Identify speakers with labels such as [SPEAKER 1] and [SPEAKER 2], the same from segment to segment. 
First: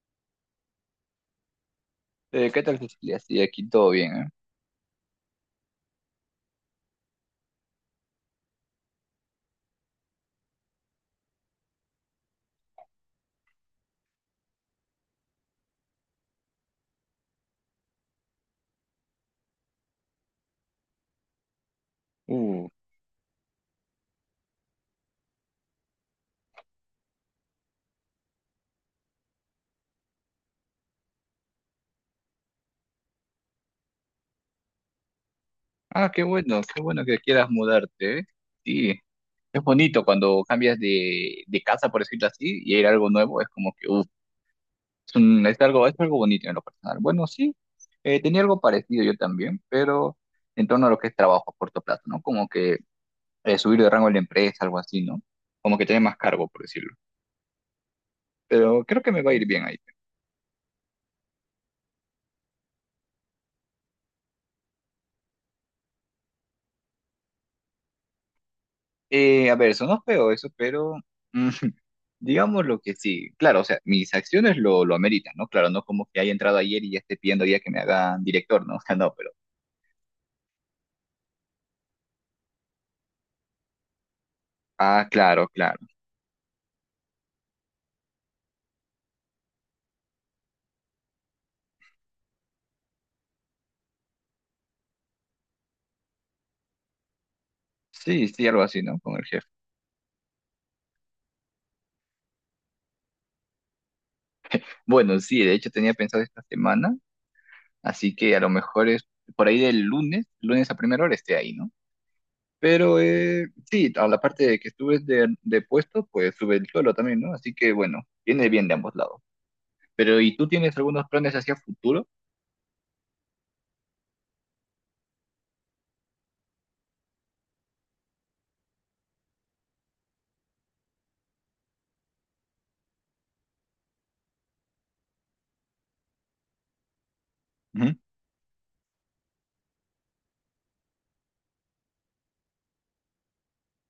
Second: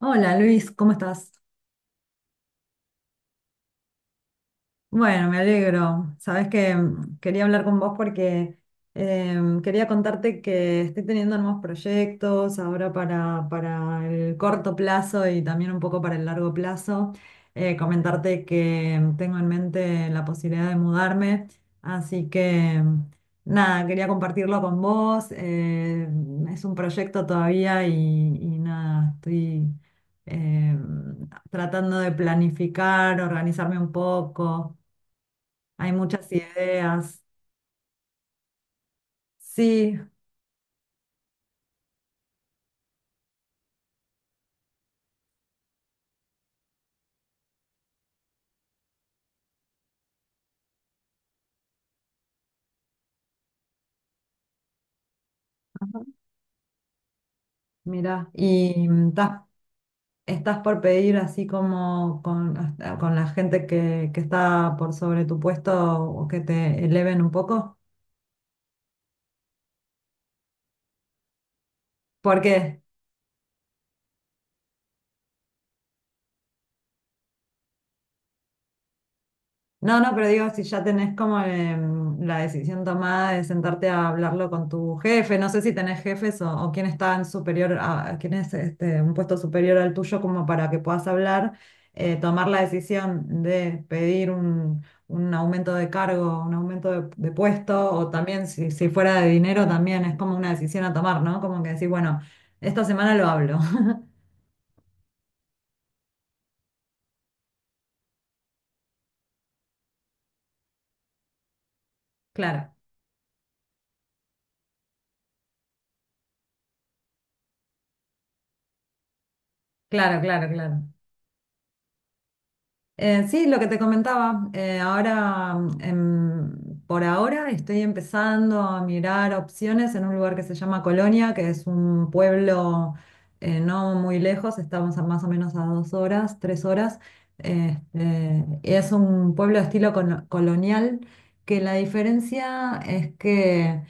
[SPEAKER 1] Hola Luis, ¿cómo estás?
[SPEAKER 2] ¿Qué tal, Cecilia? Sí, aquí todo bien, ¿eh?
[SPEAKER 1] Bueno, me alegro. Sabes que quería hablar con vos porque quería contarte que estoy teniendo nuevos proyectos ahora para el corto plazo y también un poco para el largo plazo. Comentarte que tengo en mente la posibilidad de mudarme, así
[SPEAKER 2] Uh,
[SPEAKER 1] que nada, quería compartirlo con vos. Es un proyecto todavía y nada, estoy tratando de planificar, organizarme un poco. Hay muchas
[SPEAKER 2] qué bueno que
[SPEAKER 1] ideas.
[SPEAKER 2] quieras mudarte, ¿eh? Sí, es
[SPEAKER 1] Sí,
[SPEAKER 2] bonito cuando cambias de casa, por decirlo así, y ir a algo nuevo, es como que, es algo bonito en lo personal. Bueno, sí, tenía algo parecido yo también, pero en torno a lo que es trabajo a corto plazo, ¿no? Como que subir de rango en la empresa, algo así, ¿no? Como que tener más
[SPEAKER 1] ajá,
[SPEAKER 2] cargo, por decirlo.
[SPEAKER 1] mira,
[SPEAKER 2] Pero
[SPEAKER 1] y
[SPEAKER 2] creo que me va a ir bien ahí.
[SPEAKER 1] estás por pedir así como con, hasta- con la gente que está por sobre tu puesto o que te eleven un poco.
[SPEAKER 2] A ver, sonó feo eso, pero
[SPEAKER 1] ¿Por
[SPEAKER 2] Digamos lo
[SPEAKER 1] qué?
[SPEAKER 2] que sí, claro, o sea, mis acciones lo ameritan, ¿no? Claro, no como que haya entrado ayer y ya esté pidiendo ya que me hagan director, ¿no? O sea, no, pero...
[SPEAKER 1] No, no, pero digo, si ya tenés como la decisión tomada de sentarte a hablarlo con tu
[SPEAKER 2] Ah,
[SPEAKER 1] jefe, no
[SPEAKER 2] claro,
[SPEAKER 1] sé si
[SPEAKER 2] claro.
[SPEAKER 1] tenés jefes o quién está en superior, a, quién es este, un puesto superior al tuyo como para que puedas hablar, tomar la decisión de pedir un aumento de cargo, un aumento de puesto, o
[SPEAKER 2] Sí, sí,
[SPEAKER 1] también
[SPEAKER 2] algo así,
[SPEAKER 1] si
[SPEAKER 2] ¿no? Con
[SPEAKER 1] fuera
[SPEAKER 2] el
[SPEAKER 1] de
[SPEAKER 2] jefe.
[SPEAKER 1] dinero, también es como una decisión a tomar, ¿no? Como que decir, bueno, esta semana lo hablo.
[SPEAKER 2] Bueno, sí, de hecho tenía pensado esta semana, así que a lo mejor es por ahí del lunes, lunes a primera hora esté ahí, ¿no?
[SPEAKER 1] Claro,
[SPEAKER 2] Pero sí, a la parte de que subes de puesto, pues sube el suelo también, ¿no? Así que bueno, viene bien de ambos lados.
[SPEAKER 1] claro,
[SPEAKER 2] Pero, ¿y tú
[SPEAKER 1] claro,
[SPEAKER 2] tienes
[SPEAKER 1] claro.
[SPEAKER 2] algunos planes hacia futuro?
[SPEAKER 1] Sí, lo que te comentaba, por ahora estoy empezando a mirar opciones en un lugar que se llama Colonia, que es un pueblo no muy lejos, estamos a más o menos a dos horas, tres horas.
[SPEAKER 2] Ujú.
[SPEAKER 1] Es un pueblo de estilo cono- colonial, que la diferencia es que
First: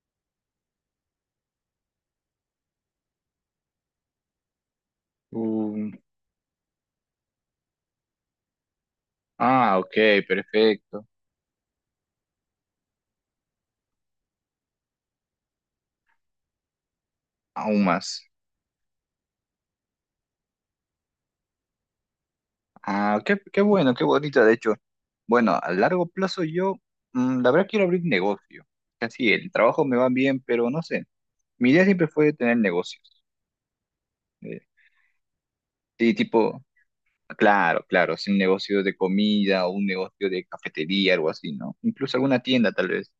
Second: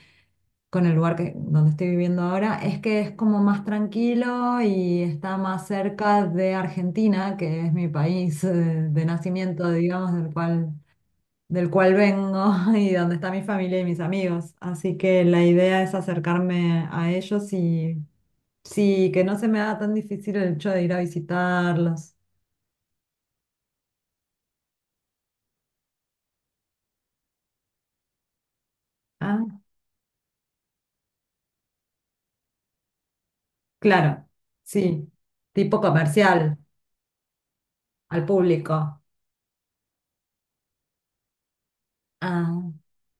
[SPEAKER 1] con el lugar donde estoy viviendo ahora, es que es como más tranquilo y está más
[SPEAKER 2] Mm,
[SPEAKER 1] cerca de Argentina, que es mi país de nacimiento,
[SPEAKER 2] ok,
[SPEAKER 1] digamos,
[SPEAKER 2] perfecto.
[SPEAKER 1] del cual vengo y donde está mi familia y mis amigos. Así que la idea es acercarme a ellos
[SPEAKER 2] Aún
[SPEAKER 1] y
[SPEAKER 2] más.
[SPEAKER 1] sí, que no se me haga tan difícil el hecho de ir a visitarlos.
[SPEAKER 2] Ah, qué, qué bueno, qué bonito, de hecho. Bueno, a largo plazo yo, la verdad quiero abrir negocio. Casi
[SPEAKER 1] Ah,
[SPEAKER 2] el trabajo me va bien, pero no sé. Mi idea siempre fue tener negocios.
[SPEAKER 1] claro,
[SPEAKER 2] Eh,
[SPEAKER 1] sí, tipo
[SPEAKER 2] sí,
[SPEAKER 1] comercial,
[SPEAKER 2] tipo, claro, claro,
[SPEAKER 1] al
[SPEAKER 2] sí, un negocio de
[SPEAKER 1] público.
[SPEAKER 2] comida o un negocio de cafetería, algo así, ¿no? Incluso alguna
[SPEAKER 1] Ah.
[SPEAKER 2] tienda tal vez.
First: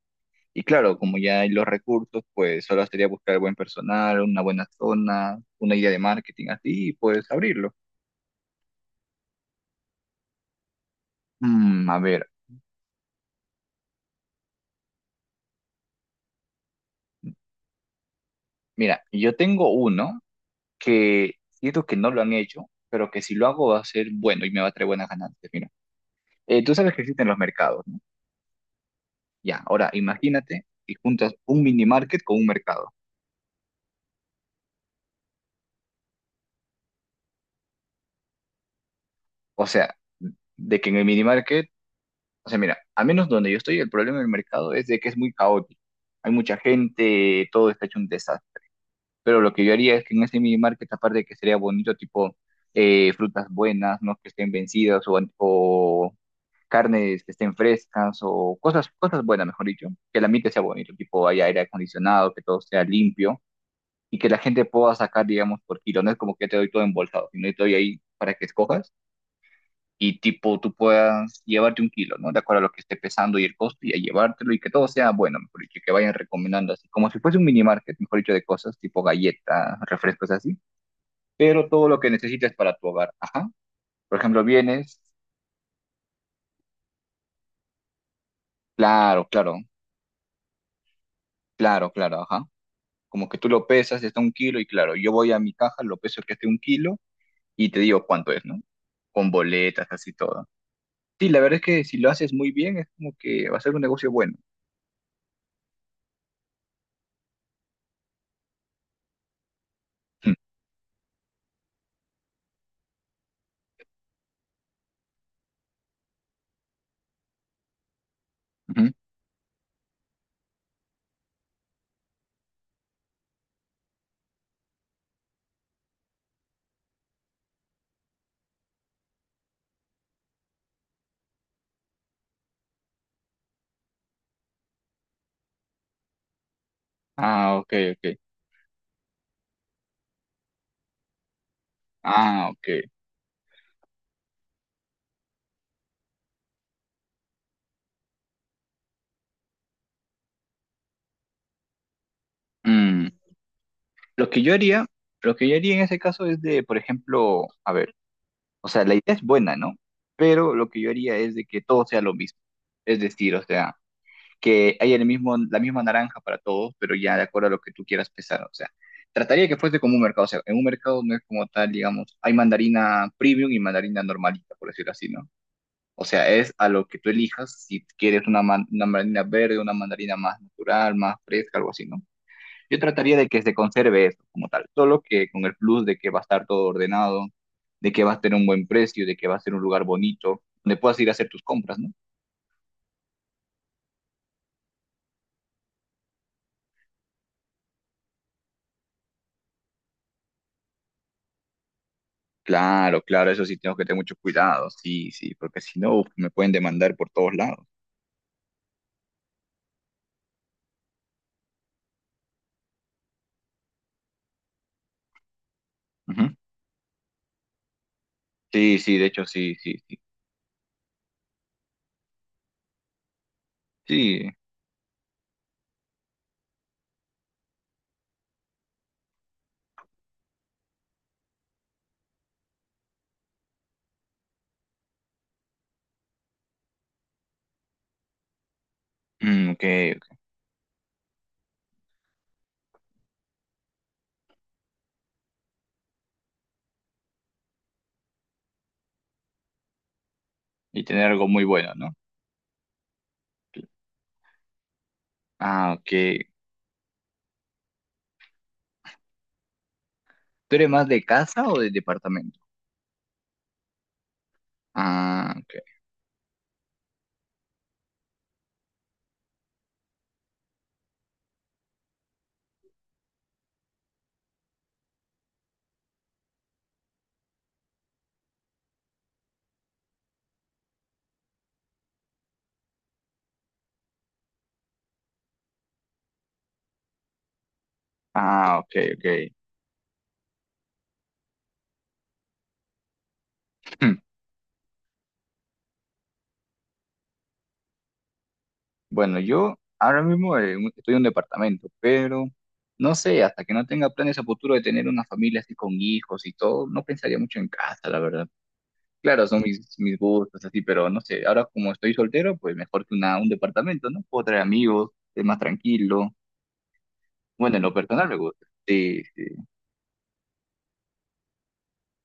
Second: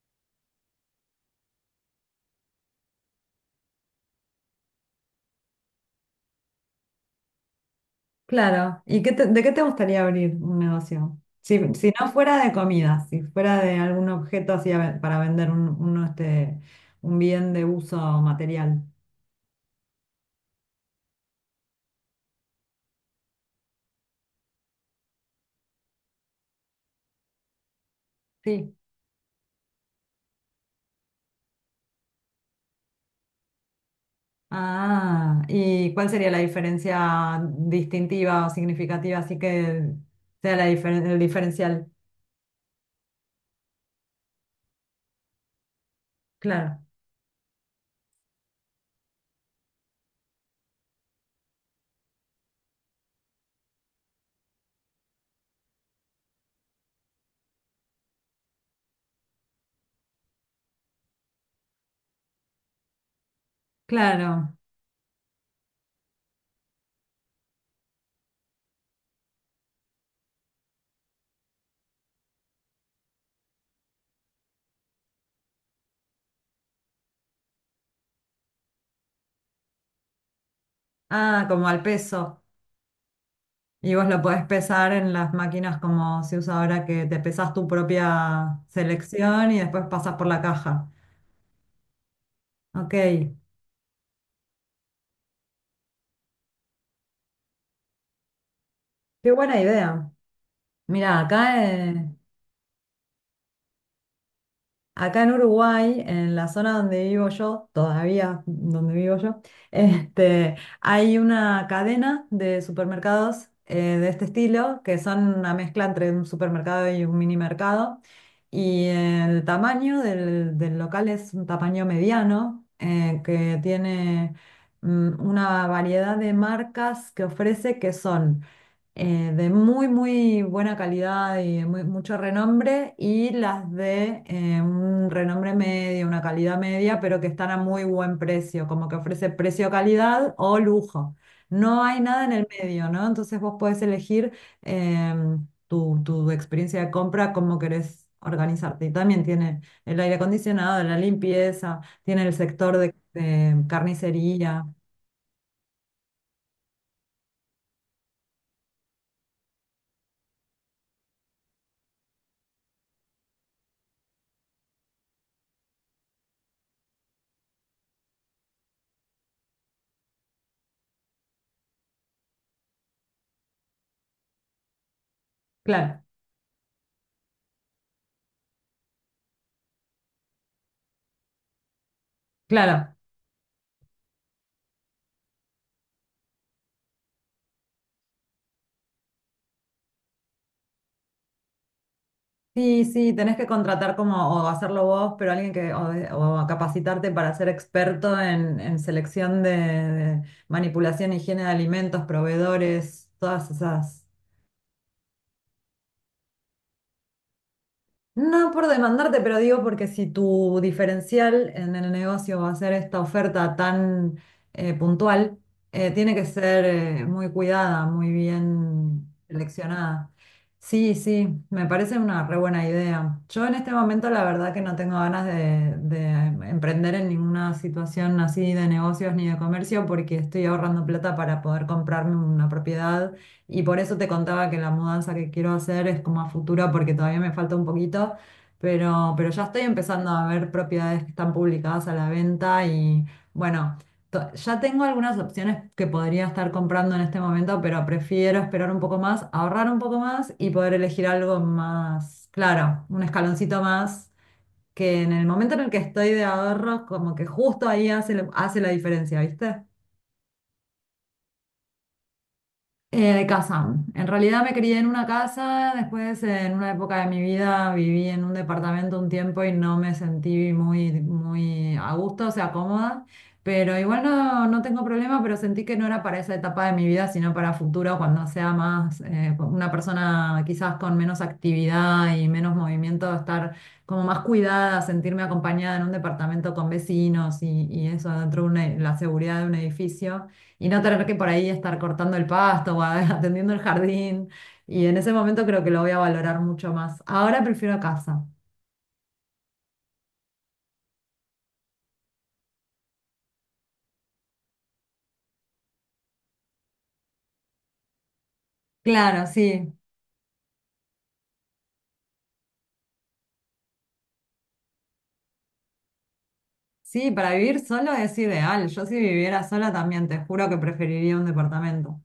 [SPEAKER 2] Y claro, como ya hay los recursos, pues solo sería buscar buen personal, una buena zona, una idea de marketing así, y pues abrirlo.
[SPEAKER 1] Claro. ¿Y qué te- de qué te gustaría abrir un negocio? Si
[SPEAKER 2] A
[SPEAKER 1] no
[SPEAKER 2] ver,
[SPEAKER 1] fuera de comida, si fuera de algún objeto así a ve- para vender uno, este, un bien de uso material.
[SPEAKER 2] mira, yo tengo uno. Que siento que no lo han hecho, pero que si lo hago va a ser bueno y me va a traer buenas ganancias. Mira, tú sabes que existen los mercados, ¿no?
[SPEAKER 1] Sí.
[SPEAKER 2] Ya, ahora imagínate y juntas un mini market con un mercado.
[SPEAKER 1] Ah, ¿y cuál sería la diferencia distintiva o significativa? Así
[SPEAKER 2] O
[SPEAKER 1] que
[SPEAKER 2] sea,
[SPEAKER 1] sea la
[SPEAKER 2] de que en el
[SPEAKER 1] diferen- el
[SPEAKER 2] mini market,
[SPEAKER 1] diferencial.
[SPEAKER 2] o sea, mira, al menos donde yo estoy, el problema del mercado es de que es muy caótico. Hay mucha
[SPEAKER 1] Claro,
[SPEAKER 2] gente, todo está hecho un desastre. Pero lo que yo haría es que en ese mini market, aparte de que sería bonito, tipo frutas buenas, no que estén vencidas o carnes que estén frescas o cosas buenas, mejor dicho, que el ambiente sea bonito, tipo haya aire acondicionado, que todo sea limpio y que la
[SPEAKER 1] claro.
[SPEAKER 2] gente pueda sacar, digamos, por kilo. No es como que te doy todo embolsado, sino que te doy ahí para que escojas y tipo tú puedas llevarte un kilo, ¿no? De acuerdo a lo que esté pesando y el costo y a llevártelo y que todo sea bueno, mejor dicho, que vayan recomendando así, como si fuese un mini market, mejor dicho, de cosas tipo galletas, refrescos así,
[SPEAKER 1] Ah, como
[SPEAKER 2] pero
[SPEAKER 1] al
[SPEAKER 2] todo lo que
[SPEAKER 1] peso.
[SPEAKER 2] necesites para tu hogar, ajá.
[SPEAKER 1] Y vos
[SPEAKER 2] Por
[SPEAKER 1] lo podés
[SPEAKER 2] ejemplo,
[SPEAKER 1] pesar
[SPEAKER 2] vienes,
[SPEAKER 1] en las máquinas como se usa ahora que te pesas tu propia
[SPEAKER 2] claro,
[SPEAKER 1] selección y
[SPEAKER 2] claro,
[SPEAKER 1] después pasas por la caja.
[SPEAKER 2] claro, claro, ajá.
[SPEAKER 1] Ok,
[SPEAKER 2] Como
[SPEAKER 1] qué
[SPEAKER 2] que tú lo pesas, está un kilo, y claro, yo voy a mi caja, lo peso que esté un kilo, y te digo cuánto es, ¿no? Con
[SPEAKER 1] buena
[SPEAKER 2] boletas,
[SPEAKER 1] idea.
[SPEAKER 2] así todo.
[SPEAKER 1] Mira,
[SPEAKER 2] Sí, la verdad es
[SPEAKER 1] acá,
[SPEAKER 2] que si lo haces muy bien, es como que va a ser un negocio bueno.
[SPEAKER 1] acá en Uruguay, en la zona donde vivo yo, todavía donde vivo yo,
[SPEAKER 2] Mm,
[SPEAKER 1] este, hay una cadena de supermercados de este estilo, que son una mezcla entre un supermercado y un mini mercado. Y
[SPEAKER 2] ujú.
[SPEAKER 1] el tamaño del local es un tamaño mediano, que tiene una variedad de marcas que ofrece que son... de muy buena calidad y de muy- mucho renombre, y las de un renombre medio, una calidad media, pero que están a
[SPEAKER 2] Ah, ok,
[SPEAKER 1] muy buen
[SPEAKER 2] ok.
[SPEAKER 1] precio, como que ofrece precio-calidad o lujo. No hay nada en el
[SPEAKER 2] Ah, ok.
[SPEAKER 1] medio, ¿no? Entonces vos podés elegir tu experiencia de compra, cómo querés organizarte. Y también tiene el aire acondicionado, la limpieza, tiene el sector de
[SPEAKER 2] Mm. Lo que yo
[SPEAKER 1] carnicería.
[SPEAKER 2] haría, lo que yo haría en ese caso es de, por ejemplo, a ver, o sea, la idea es buena, ¿no? Pero lo que yo haría es de que todo sea lo mismo. Es decir, o sea, que hay el mismo, la misma naranja para todos, pero ya de acuerdo a lo que tú quieras pesar. O sea, trataría de que fuese como un mercado. O sea, en un mercado no es como tal, digamos, hay mandarina premium y mandarina normalita, por decirlo así, ¿no?
[SPEAKER 1] Claro,
[SPEAKER 2] O sea, es a lo que tú elijas, si quieres una, una mandarina verde, una mandarina más natural, más fresca, algo así, ¿no? Yo
[SPEAKER 1] claro.
[SPEAKER 2] trataría de que se conserve eso como tal, solo que con el plus de que va a estar todo ordenado, de que va a tener un buen precio, de que va a ser un lugar bonito, donde puedas ir a hacer tus compras, ¿no?
[SPEAKER 1] Sí, sí, tenés que contratar como o hacerlo vos, pero alguien que o, de- o capacitarte para ser experto en selección de manipulación, higiene de alimentos,
[SPEAKER 2] Claro,
[SPEAKER 1] proveedores,
[SPEAKER 2] claro, eso
[SPEAKER 1] todas
[SPEAKER 2] sí tengo que tener
[SPEAKER 1] esas.
[SPEAKER 2] mucho cuidado, sí, sí, porque si no, uf, me pueden demandar por todos lados.
[SPEAKER 1] No por demandarte, pero digo porque si tu diferencial en el negocio va a ser esta oferta tan puntual, tiene que
[SPEAKER 2] Ujú.
[SPEAKER 1] ser muy cuidada, muy
[SPEAKER 2] Sí, sí,
[SPEAKER 1] bien
[SPEAKER 2] de hecho, sí, sí, sí,
[SPEAKER 1] seleccionada. Sí, sí, me parece una re buena idea. Yo en este momento la
[SPEAKER 2] sí,
[SPEAKER 1] verdad que no tengo ganas de emprender en ninguna situación así de negocios ni de comercio porque estoy ahorrando plata para poder comprarme una propiedad y por eso te contaba que la mudanza que quiero hacer es como a futuro porque todavía me falta un poquito, pero ya
[SPEAKER 2] mm,
[SPEAKER 1] estoy
[SPEAKER 2] ok,
[SPEAKER 1] empezando
[SPEAKER 2] ok.
[SPEAKER 1] a ver propiedades que están publicadas a la venta y bueno, to- ya tengo algunas opciones que podría estar comprando en este momento, pero prefiero esperar un poco más, ahorrar un poco más y poder
[SPEAKER 2] Y
[SPEAKER 1] elegir
[SPEAKER 2] tener algo
[SPEAKER 1] algo
[SPEAKER 2] muy bueno, ¿no?
[SPEAKER 1] más, claro, un escaloncito más, que en el momento en el
[SPEAKER 2] Ah,
[SPEAKER 1] que
[SPEAKER 2] ok.
[SPEAKER 1] estoy de ahorros, como que justo ahí hace, hace la diferencia, ¿viste?
[SPEAKER 2] ¿Tú eres más de casa o de departamento?
[SPEAKER 1] De casa. En realidad me crié en una
[SPEAKER 2] Ah, ok,
[SPEAKER 1] casa, después en una época de mi vida viví en un departamento un tiempo y no me sentí muy a gusto, o sea, cómoda, pero igual no, no tengo problema, pero sentí que no era para esa etapa de mi vida, sino para futuro, cuando sea más una persona quizás con menos actividad y menos movimiento, estar como más cuidada, sentirme acompañada en un departamento con vecinos y eso dentro de
[SPEAKER 2] ah,
[SPEAKER 1] una-
[SPEAKER 2] ok,
[SPEAKER 1] la
[SPEAKER 2] ok.
[SPEAKER 1] seguridad de un edificio y no tener que por ahí estar cortando el pasto o a- atendiendo el
[SPEAKER 2] Hmm.
[SPEAKER 1] jardín. Y en ese momento creo que lo voy a valorar mucho más. Ahora prefiero casa.
[SPEAKER 2] Bueno, yo ahora mismo estoy en un departamento, pero no sé, hasta que no tenga planes a futuro de tener una familia así con hijos y todo, no pensaría mucho en casa, la verdad.
[SPEAKER 1] Claro,
[SPEAKER 2] Claro, son
[SPEAKER 1] sí.
[SPEAKER 2] mis gustos, así, pero no sé, ahora como estoy soltero, pues mejor que un departamento, ¿no? Puedo traer amigos, es más tranquilo.
[SPEAKER 1] Sí, para
[SPEAKER 2] Bueno,
[SPEAKER 1] vivir
[SPEAKER 2] en lo
[SPEAKER 1] solo
[SPEAKER 2] personal
[SPEAKER 1] es
[SPEAKER 2] me gusta.
[SPEAKER 1] ideal. Yo si
[SPEAKER 2] Sí, sí,
[SPEAKER 1] viviera sola también, te juro que preferiría un departamento.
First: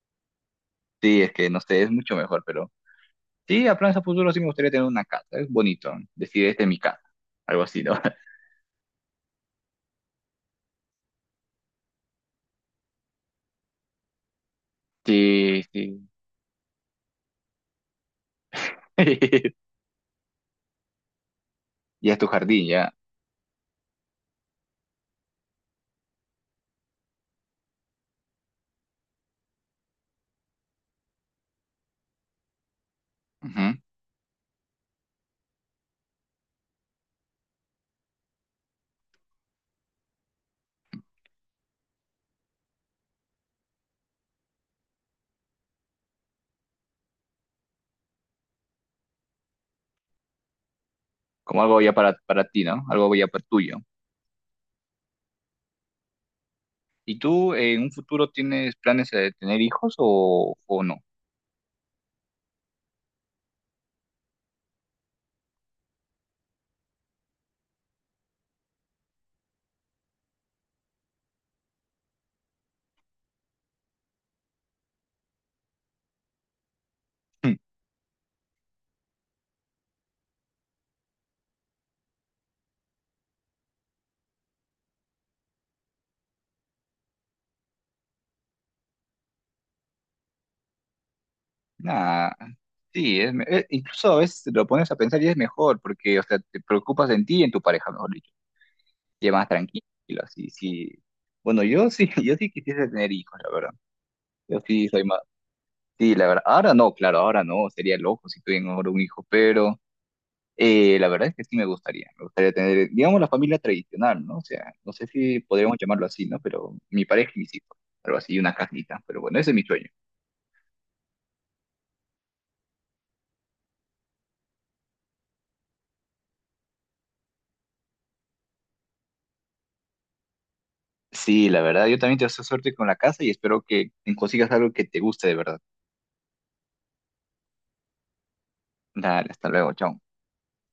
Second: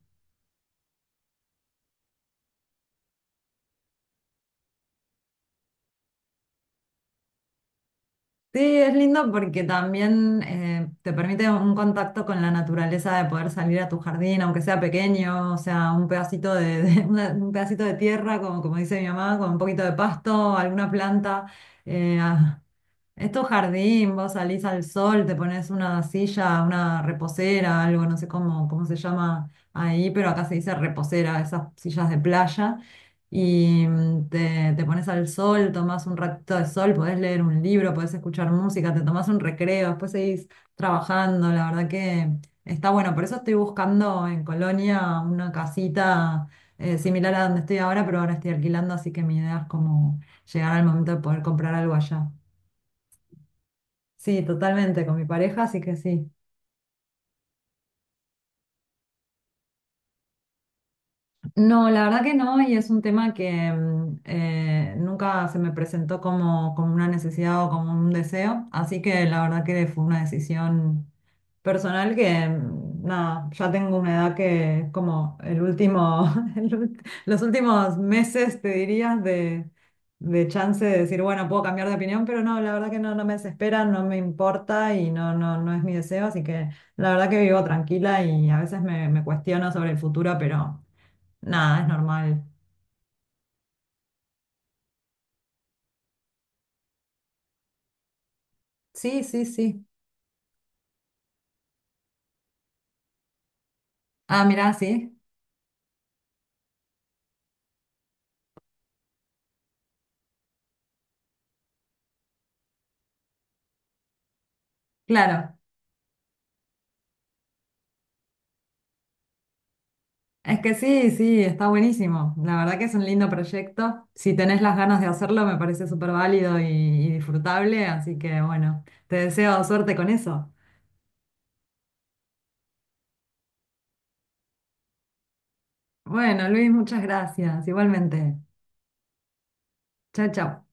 [SPEAKER 2] sí, es que no sé, es mucho mejor, pero sí, a planes a futuro sí me gustaría tener una casa, es bonito, ¿no? Decir, este es mi casa, algo así, ¿no?
[SPEAKER 1] Sí, es lindo porque también te permite un contacto con la naturaleza de poder salir a tu jardín, aunque sea pequeño, o
[SPEAKER 2] Sí,
[SPEAKER 1] sea,
[SPEAKER 2] sí.
[SPEAKER 1] un pedacito de una- un pedacito de tierra, como, como dice mi mamá, con un poquito de pasto, alguna planta.
[SPEAKER 2] Ya
[SPEAKER 1] eh,
[SPEAKER 2] es tu jardín, ya.
[SPEAKER 1] Esto jardín, vos salís al sol, te pones una silla, una reposera, algo, no sé cómo, cómo se llama ahí, pero acá se dice reposera, esas sillas de playa,
[SPEAKER 2] Ujú.
[SPEAKER 1] y te pones al sol, tomás un ratito de sol, podés leer un libro, podés escuchar música, te tomás un recreo, después seguís trabajando, la verdad que está bueno. Por eso estoy buscando en Colonia una casita similar a donde estoy ahora, pero ahora estoy alquilando, así que mi idea es como llegar al momento de poder
[SPEAKER 2] Como
[SPEAKER 1] comprar
[SPEAKER 2] algo
[SPEAKER 1] algo
[SPEAKER 2] ya
[SPEAKER 1] allá.
[SPEAKER 2] para ti, ¿no? Algo ya para tuyo.
[SPEAKER 1] Sí, totalmente, con mi pareja, así que sí.
[SPEAKER 2] ¿Y tú en un futuro tienes planes de tener hijos o no?
[SPEAKER 1] No, la verdad que no, y es un tema que nunca se me presentó como, como una necesidad o como un deseo, así que la verdad que fue una decisión personal que, nada, ya tengo una edad que es como el último, el ult- los últimos meses, te dirías, de chance de decir, bueno, puedo cambiar de opinión, pero no, la verdad que no, no me desespera, no me importa y no, no, no es mi deseo, así que la verdad que vivo tranquila y a veces me, me cuestiono sobre el futuro, pero... Nada, es
[SPEAKER 2] Nada,
[SPEAKER 1] normal.
[SPEAKER 2] sí, es, incluso a veces lo pones a pensar y es mejor, porque, o sea, te preocupas en ti y en tu pareja, mejor dicho,
[SPEAKER 1] Sí,
[SPEAKER 2] y es
[SPEAKER 1] sí,
[SPEAKER 2] más tranquilo,
[SPEAKER 1] sí.
[SPEAKER 2] sí, sí. Bueno, yo sí, yo sí quisiese tener hijos, la verdad.
[SPEAKER 1] Ah,
[SPEAKER 2] Yo
[SPEAKER 1] mirá,
[SPEAKER 2] sí soy
[SPEAKER 1] sí.
[SPEAKER 2] más, sí, la verdad. Ahora no, claro, ahora no, sería loco si tuviera ahora un hijo, pero la verdad es que sí me gustaría tener, digamos, la familia tradicional, ¿no? O sea, no sé si
[SPEAKER 1] Claro.
[SPEAKER 2] podríamos llamarlo así, ¿no? Pero mi pareja y mis hijos, algo así, una casita, pero bueno, ese es mi sueño.
[SPEAKER 1] Es que sí, sí, está buenísimo. La verdad que es un lindo proyecto. Si tenés las ganas de hacerlo, me parece súper válido y disfrutable. Así que bueno, te deseo suerte con eso.
[SPEAKER 2] Sí, la verdad, yo también te deseo suerte con la casa y espero que consigas algo que te guste de verdad.
[SPEAKER 1] Bueno, Luis, muchas gracias. Igualmente.
[SPEAKER 2] Dale, hasta luego, chao.
[SPEAKER 1] Chao, chao.